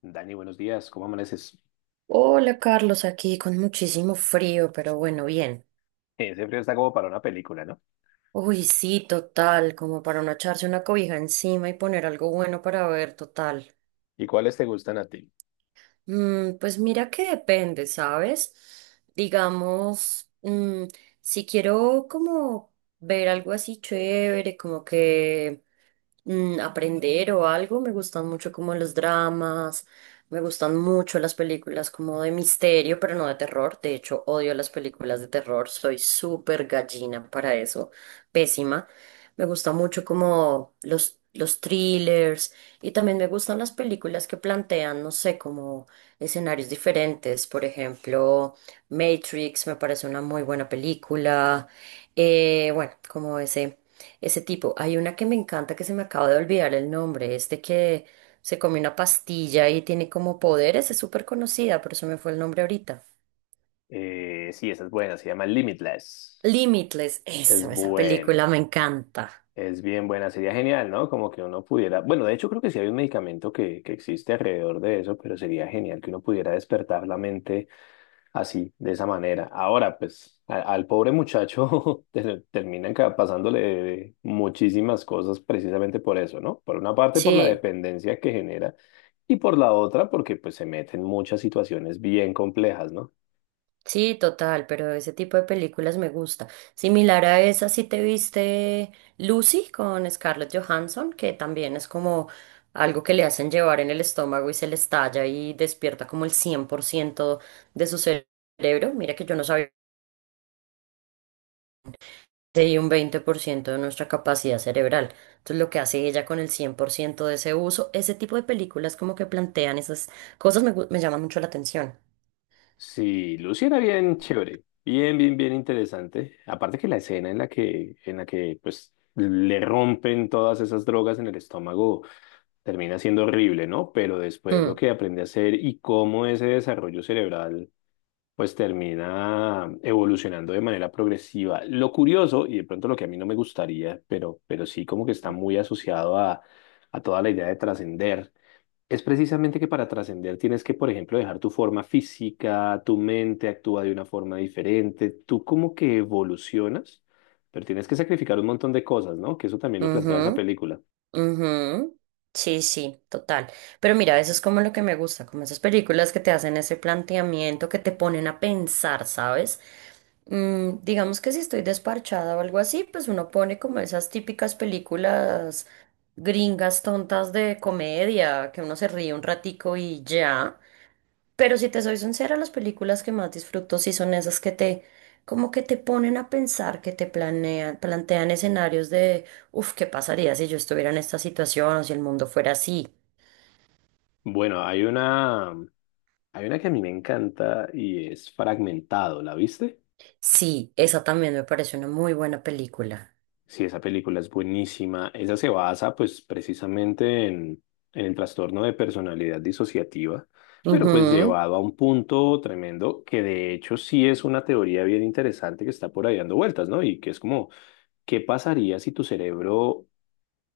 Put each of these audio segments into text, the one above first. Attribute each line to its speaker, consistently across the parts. Speaker 1: Dani, buenos días, ¿cómo amaneces?
Speaker 2: Hola Carlos, aquí con muchísimo frío, pero bueno, bien.
Speaker 1: Ese frío está como para una película, ¿no?
Speaker 2: Uy, sí, total, como para no echarse una cobija encima y poner algo bueno para ver, total.
Speaker 1: ¿Y cuáles te gustan a ti?
Speaker 2: Pues mira que depende, ¿sabes? Digamos, mm, si quiero como ver algo así chévere, como que aprender o algo, me gustan mucho como los dramas, me gustan mucho las películas como de misterio, pero no de terror. De hecho, odio las películas de terror, soy súper gallina para eso, pésima. Me gusta mucho como los thrillers y también me gustan las películas que plantean, no sé, como escenarios diferentes. Por ejemplo, Matrix me parece una muy buena película. Bueno, como ese tipo. Hay una que me encanta que se me acaba de olvidar el nombre. Este que se come una pastilla y tiene como poderes. Es súper conocida, pero se me fue el nombre ahorita.
Speaker 1: Sí, esa es buena, se llama Limitless.
Speaker 2: Limitless.
Speaker 1: Es
Speaker 2: Eso, esa película
Speaker 1: buena,
Speaker 2: me encanta.
Speaker 1: es bien buena, sería genial, ¿no? Como que uno pudiera, bueno, de hecho creo que sí hay un medicamento que existe alrededor de eso, pero sería genial que uno pudiera despertar la mente así, de esa manera. Ahora, pues, al pobre muchacho terminan pasándole muchísimas cosas precisamente por eso, ¿no? Por una parte, por la
Speaker 2: Sí.
Speaker 1: dependencia que genera y por la otra, porque pues se mete en muchas situaciones bien complejas, ¿no?
Speaker 2: Sí, total, pero ese tipo de películas me gusta. Similar a esa, si te viste Lucy con Scarlett Johansson, que también es como algo que le hacen llevar en el estómago y se le estalla y despierta como el 100% de su cerebro. Mira que yo no sabía que hay un 20% de nuestra capacidad cerebral. Entonces, lo que hace ella con el 100% de ese uso, ese tipo de películas como que plantean esas cosas me llama mucho la atención.
Speaker 1: Sí, Lucy era bien chévere, bien, bien, bien interesante. Aparte que la escena en la que, pues, le rompen todas esas drogas en el estómago termina siendo horrible, ¿no? Pero después lo
Speaker 2: Mm,
Speaker 1: que aprende a hacer y cómo ese desarrollo cerebral pues termina evolucionando de manera progresiva. Lo curioso, y de pronto lo que a mí no me gustaría, pero sí como que está muy asociado a toda la idea de trascender, es precisamente que para trascender tienes que, por ejemplo, dejar tu forma física, tu mente actúa de una forma diferente, tú como que evolucionas, pero tienes que sacrificar un montón de cosas, ¿no? Que eso también lo plantea esa
Speaker 2: ujú.
Speaker 1: película.
Speaker 2: Ujú. Sí, sí, total. Pero mira, eso es como lo que me gusta, como esas películas que te hacen ese planteamiento, que te ponen a pensar, ¿sabes? Digamos que si estoy desparchada o algo así, pues uno pone como esas típicas películas gringas tontas de comedia, que uno se ríe un ratico y ya. Pero si te soy sincera, las películas que más disfruto sí son esas como que te ponen a pensar, que te plantean escenarios. Uf, ¿qué pasaría si yo estuviera en esta situación o si el mundo fuera así?
Speaker 1: Bueno, hay una que a mí me encanta y es Fragmentado, ¿la viste?
Speaker 2: Sí, esa también me parece una muy buena película.
Speaker 1: Sí, esa película es buenísima. Esa se basa, pues, precisamente en el trastorno de personalidad disociativa, pero pues
Speaker 2: Ujú,
Speaker 1: llevado a un punto tremendo que de hecho sí es una teoría bien interesante que está por ahí dando vueltas, ¿no? Y que es como, ¿qué pasaría si tu cerebro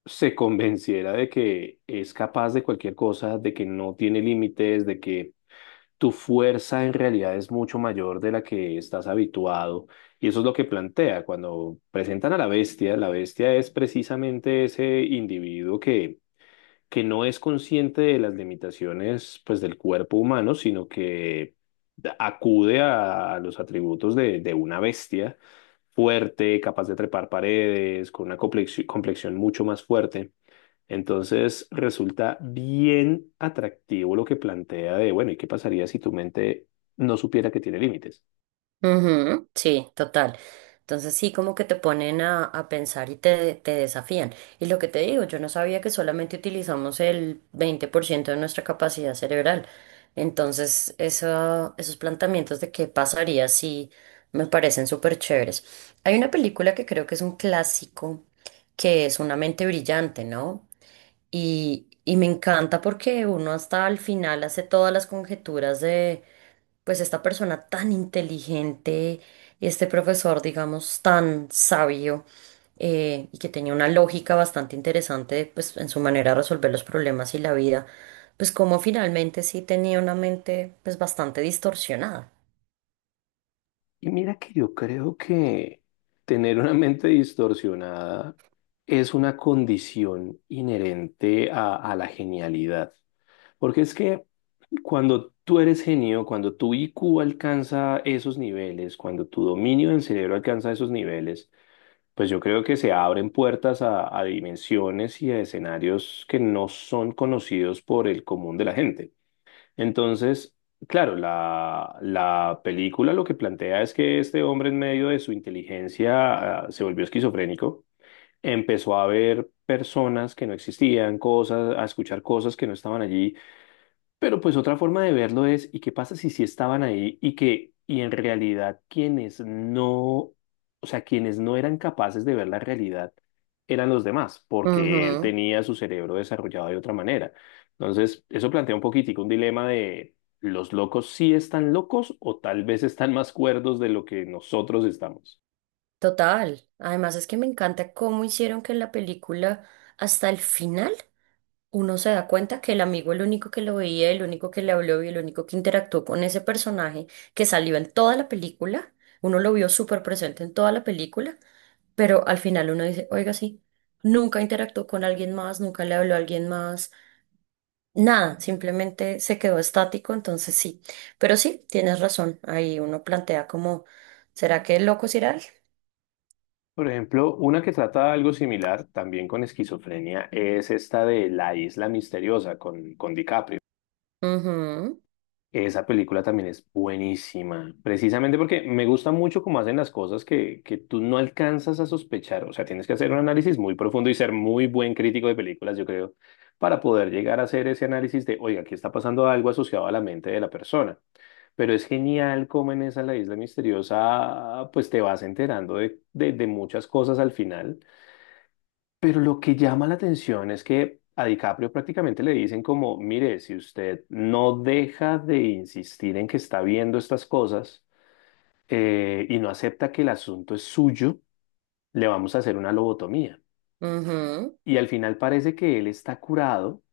Speaker 1: se convenciera de que es capaz de cualquier cosa, de que no tiene límites, de que tu fuerza en realidad es mucho mayor de la que estás habituado? Y eso es lo que plantea. Cuando presentan a la bestia es precisamente ese individuo que no es consciente de las limitaciones pues, del cuerpo humano, sino que acude a los atributos de una bestia fuerte, capaz de trepar paredes, con una complexión mucho más fuerte. Entonces resulta bien atractivo lo que plantea de, bueno, ¿y qué pasaría si tu mente no supiera que tiene límites?
Speaker 2: ujú, sí, total. Entonces sí, como que te ponen a pensar y te desafían. Y lo que te digo, yo no sabía que solamente utilizamos el 20% de nuestra capacidad cerebral. Entonces, esos planteamientos de qué pasaría si me parecen súper chéveres. Hay una película que creo que es un clásico, que es Una mente brillante, ¿no? Y me encanta porque uno hasta al final hace todas las conjeturas de, pues, esta persona tan inteligente, este profesor, digamos, tan sabio, y que tenía una lógica bastante interesante, pues, en su manera de resolver los problemas y la vida, pues, como finalmente sí tenía una mente, pues, bastante distorsionada.
Speaker 1: Y mira que yo creo que tener una mente distorsionada es una condición inherente a la genialidad. Porque es que cuando tú eres genio, cuando tu IQ alcanza esos niveles, cuando tu dominio del cerebro alcanza esos niveles, pues yo creo que se abren puertas a dimensiones y a escenarios que no son conocidos por el común de la gente. Entonces, claro, la película lo que plantea es que este hombre en medio de su inteligencia, ah, se volvió esquizofrénico, empezó a ver personas que no existían, cosas, a escuchar cosas que no estaban allí. Pero pues otra forma de verlo es, ¿y qué pasa si sí estaban ahí y que, y en realidad quienes no, o sea, quienes no eran capaces de ver la realidad eran los demás, porque él
Speaker 2: Ujú,
Speaker 1: tenía su cerebro desarrollado de otra manera? Entonces, eso plantea un poquitico un dilema de los locos sí están locos o tal vez están más cuerdos de lo que nosotros estamos.
Speaker 2: total. Además es que me encanta cómo hicieron que en la película, hasta el final, uno se da cuenta que el amigo, el único que lo veía, el único que le habló y el único que interactuó con ese personaje que salió en toda la película, uno lo vio súper presente en toda la película, pero al final uno dice, oiga, sí, nunca interactuó con alguien más, nunca le habló a alguien más, nada, simplemente se quedó estático, entonces sí, pero sí, tienes razón, ahí uno plantea como, ¿será que el loco es Iral?
Speaker 1: Por ejemplo, una que trata algo similar, también con esquizofrenia, es esta de La Isla Misteriosa con DiCaprio.
Speaker 2: Ujú,
Speaker 1: Esa película también es buenísima, precisamente porque me gusta mucho cómo hacen las cosas que tú no alcanzas a sospechar. O sea, tienes que hacer un análisis muy profundo y ser muy buen crítico de películas, yo creo, para poder llegar a hacer ese análisis de, oiga, aquí está pasando algo asociado a la mente de la persona. Pero es genial cómo en esa La Isla Misteriosa, pues te vas enterando de muchas cosas al final. Pero lo que llama la atención es que a DiCaprio prácticamente le dicen como, mire, si usted no deja de insistir en que está viendo estas cosas y no acepta que el asunto es suyo, le vamos a hacer una lobotomía.
Speaker 2: ujú.
Speaker 1: Y al final parece que él está curado,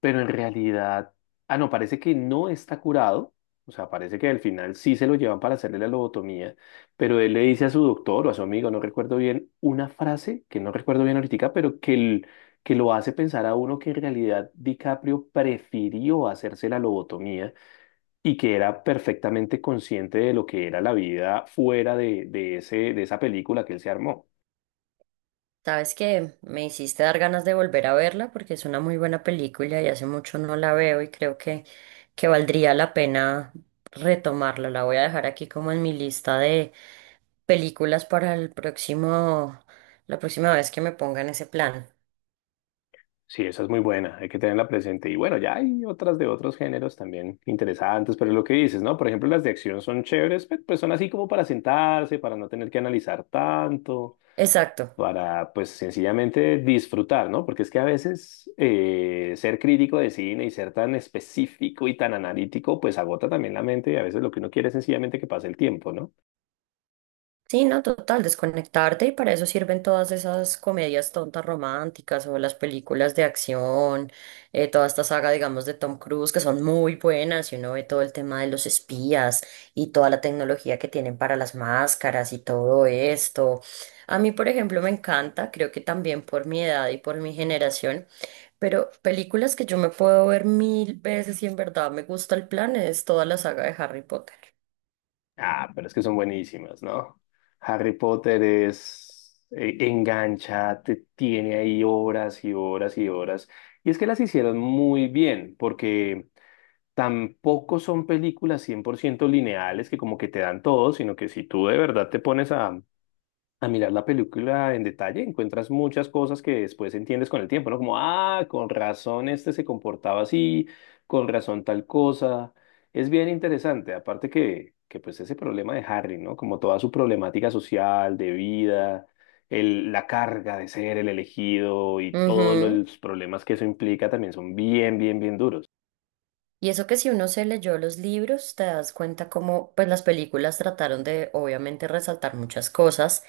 Speaker 1: pero en realidad, ah, no, parece que no está curado, o sea, parece que al final sí se lo llevan para hacerle la lobotomía, pero él le dice a su doctor o a su amigo, no recuerdo bien, una frase que no recuerdo bien ahorita, pero que lo hace pensar a uno que en realidad DiCaprio prefirió hacerse la lobotomía y que era perfectamente consciente de lo que era la vida fuera de ese, de esa película que él se armó.
Speaker 2: Sabes que me hiciste dar ganas de volver a verla porque es una muy buena película y hace mucho no la veo y creo que valdría la pena retomarla. La voy a dejar aquí como en mi lista de películas para el próximo, la próxima vez que me ponga en ese plan.
Speaker 1: Sí, esa es muy buena, hay que tenerla presente. Y bueno, ya hay otras de otros géneros también interesantes, pero es lo que dices, ¿no? Por ejemplo, las de acción son chéveres, pues son así como para sentarse, para no tener que analizar tanto,
Speaker 2: Exacto.
Speaker 1: para pues sencillamente disfrutar, ¿no? Porque es que a veces ser crítico de cine y ser tan específico y tan analítico, pues agota también la mente y a veces lo que uno quiere es sencillamente que pase el tiempo, ¿no?
Speaker 2: Sí, no, total, desconectarte y para eso sirven todas esas comedias tontas románticas o las películas de acción, toda esta saga, digamos, de Tom Cruise, que son muy buenas y uno ve todo el tema de los espías y toda la tecnología que tienen para las máscaras y todo esto. A mí, por ejemplo, me encanta, creo que también por mi edad y por mi generación, pero películas que yo me puedo ver mil veces y en verdad me gusta el plan es toda la saga de Harry Potter.
Speaker 1: Ah, pero es que son buenísimas, ¿no? Harry Potter es engancha, te tiene ahí horas y horas y horas. Y es que las hicieron muy bien, porque tampoco son películas 100% lineales que como que te dan todo, sino que si tú de verdad te pones a mirar la película en detalle, encuentras muchas cosas que después entiendes con el tiempo, ¿no? Como, ah, con razón este se comportaba así, con razón tal cosa. Es bien interesante, aparte que pues ese problema de Harry, ¿no? Como toda su problemática social, de vida, la carga de ser el elegido y todos
Speaker 2: Ujú.
Speaker 1: los problemas que eso implica también son bien, bien, bien duros.
Speaker 2: Y eso que si uno se leyó los libros, te das cuenta cómo pues las películas trataron de obviamente resaltar muchas cosas,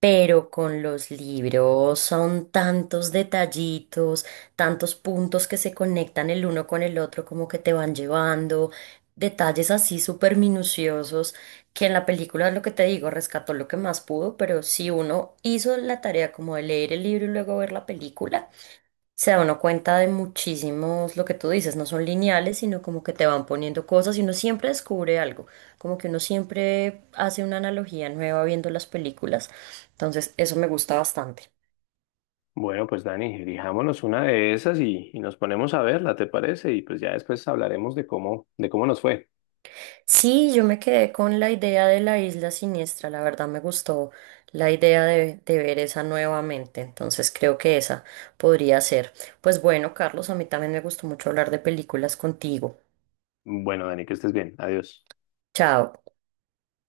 Speaker 2: pero con los libros son tantos detallitos, tantos puntos que se conectan el uno con el otro, como que te van llevando, detalles así súper minuciosos, que en la película lo que te digo, rescató lo que más pudo, pero si uno hizo la tarea como de leer el libro y luego ver la película, se da uno cuenta de muchísimos, lo que tú dices, no son lineales, sino como que te van poniendo cosas y uno siempre descubre algo, como que uno siempre hace una analogía nueva viendo las películas. Entonces, eso me gusta bastante.
Speaker 1: Bueno, pues Dani, elijámonos una de esas y nos ponemos a verla, ¿te parece? Y pues ya después hablaremos de de cómo nos fue.
Speaker 2: Sí, yo me quedé con la idea de la isla siniestra, la verdad me gustó la idea de ver esa nuevamente, entonces creo que esa podría ser. Pues bueno, Carlos, a mí también me gustó mucho hablar de películas contigo.
Speaker 1: Bueno, Dani, que estés bien. Adiós.
Speaker 2: Chao.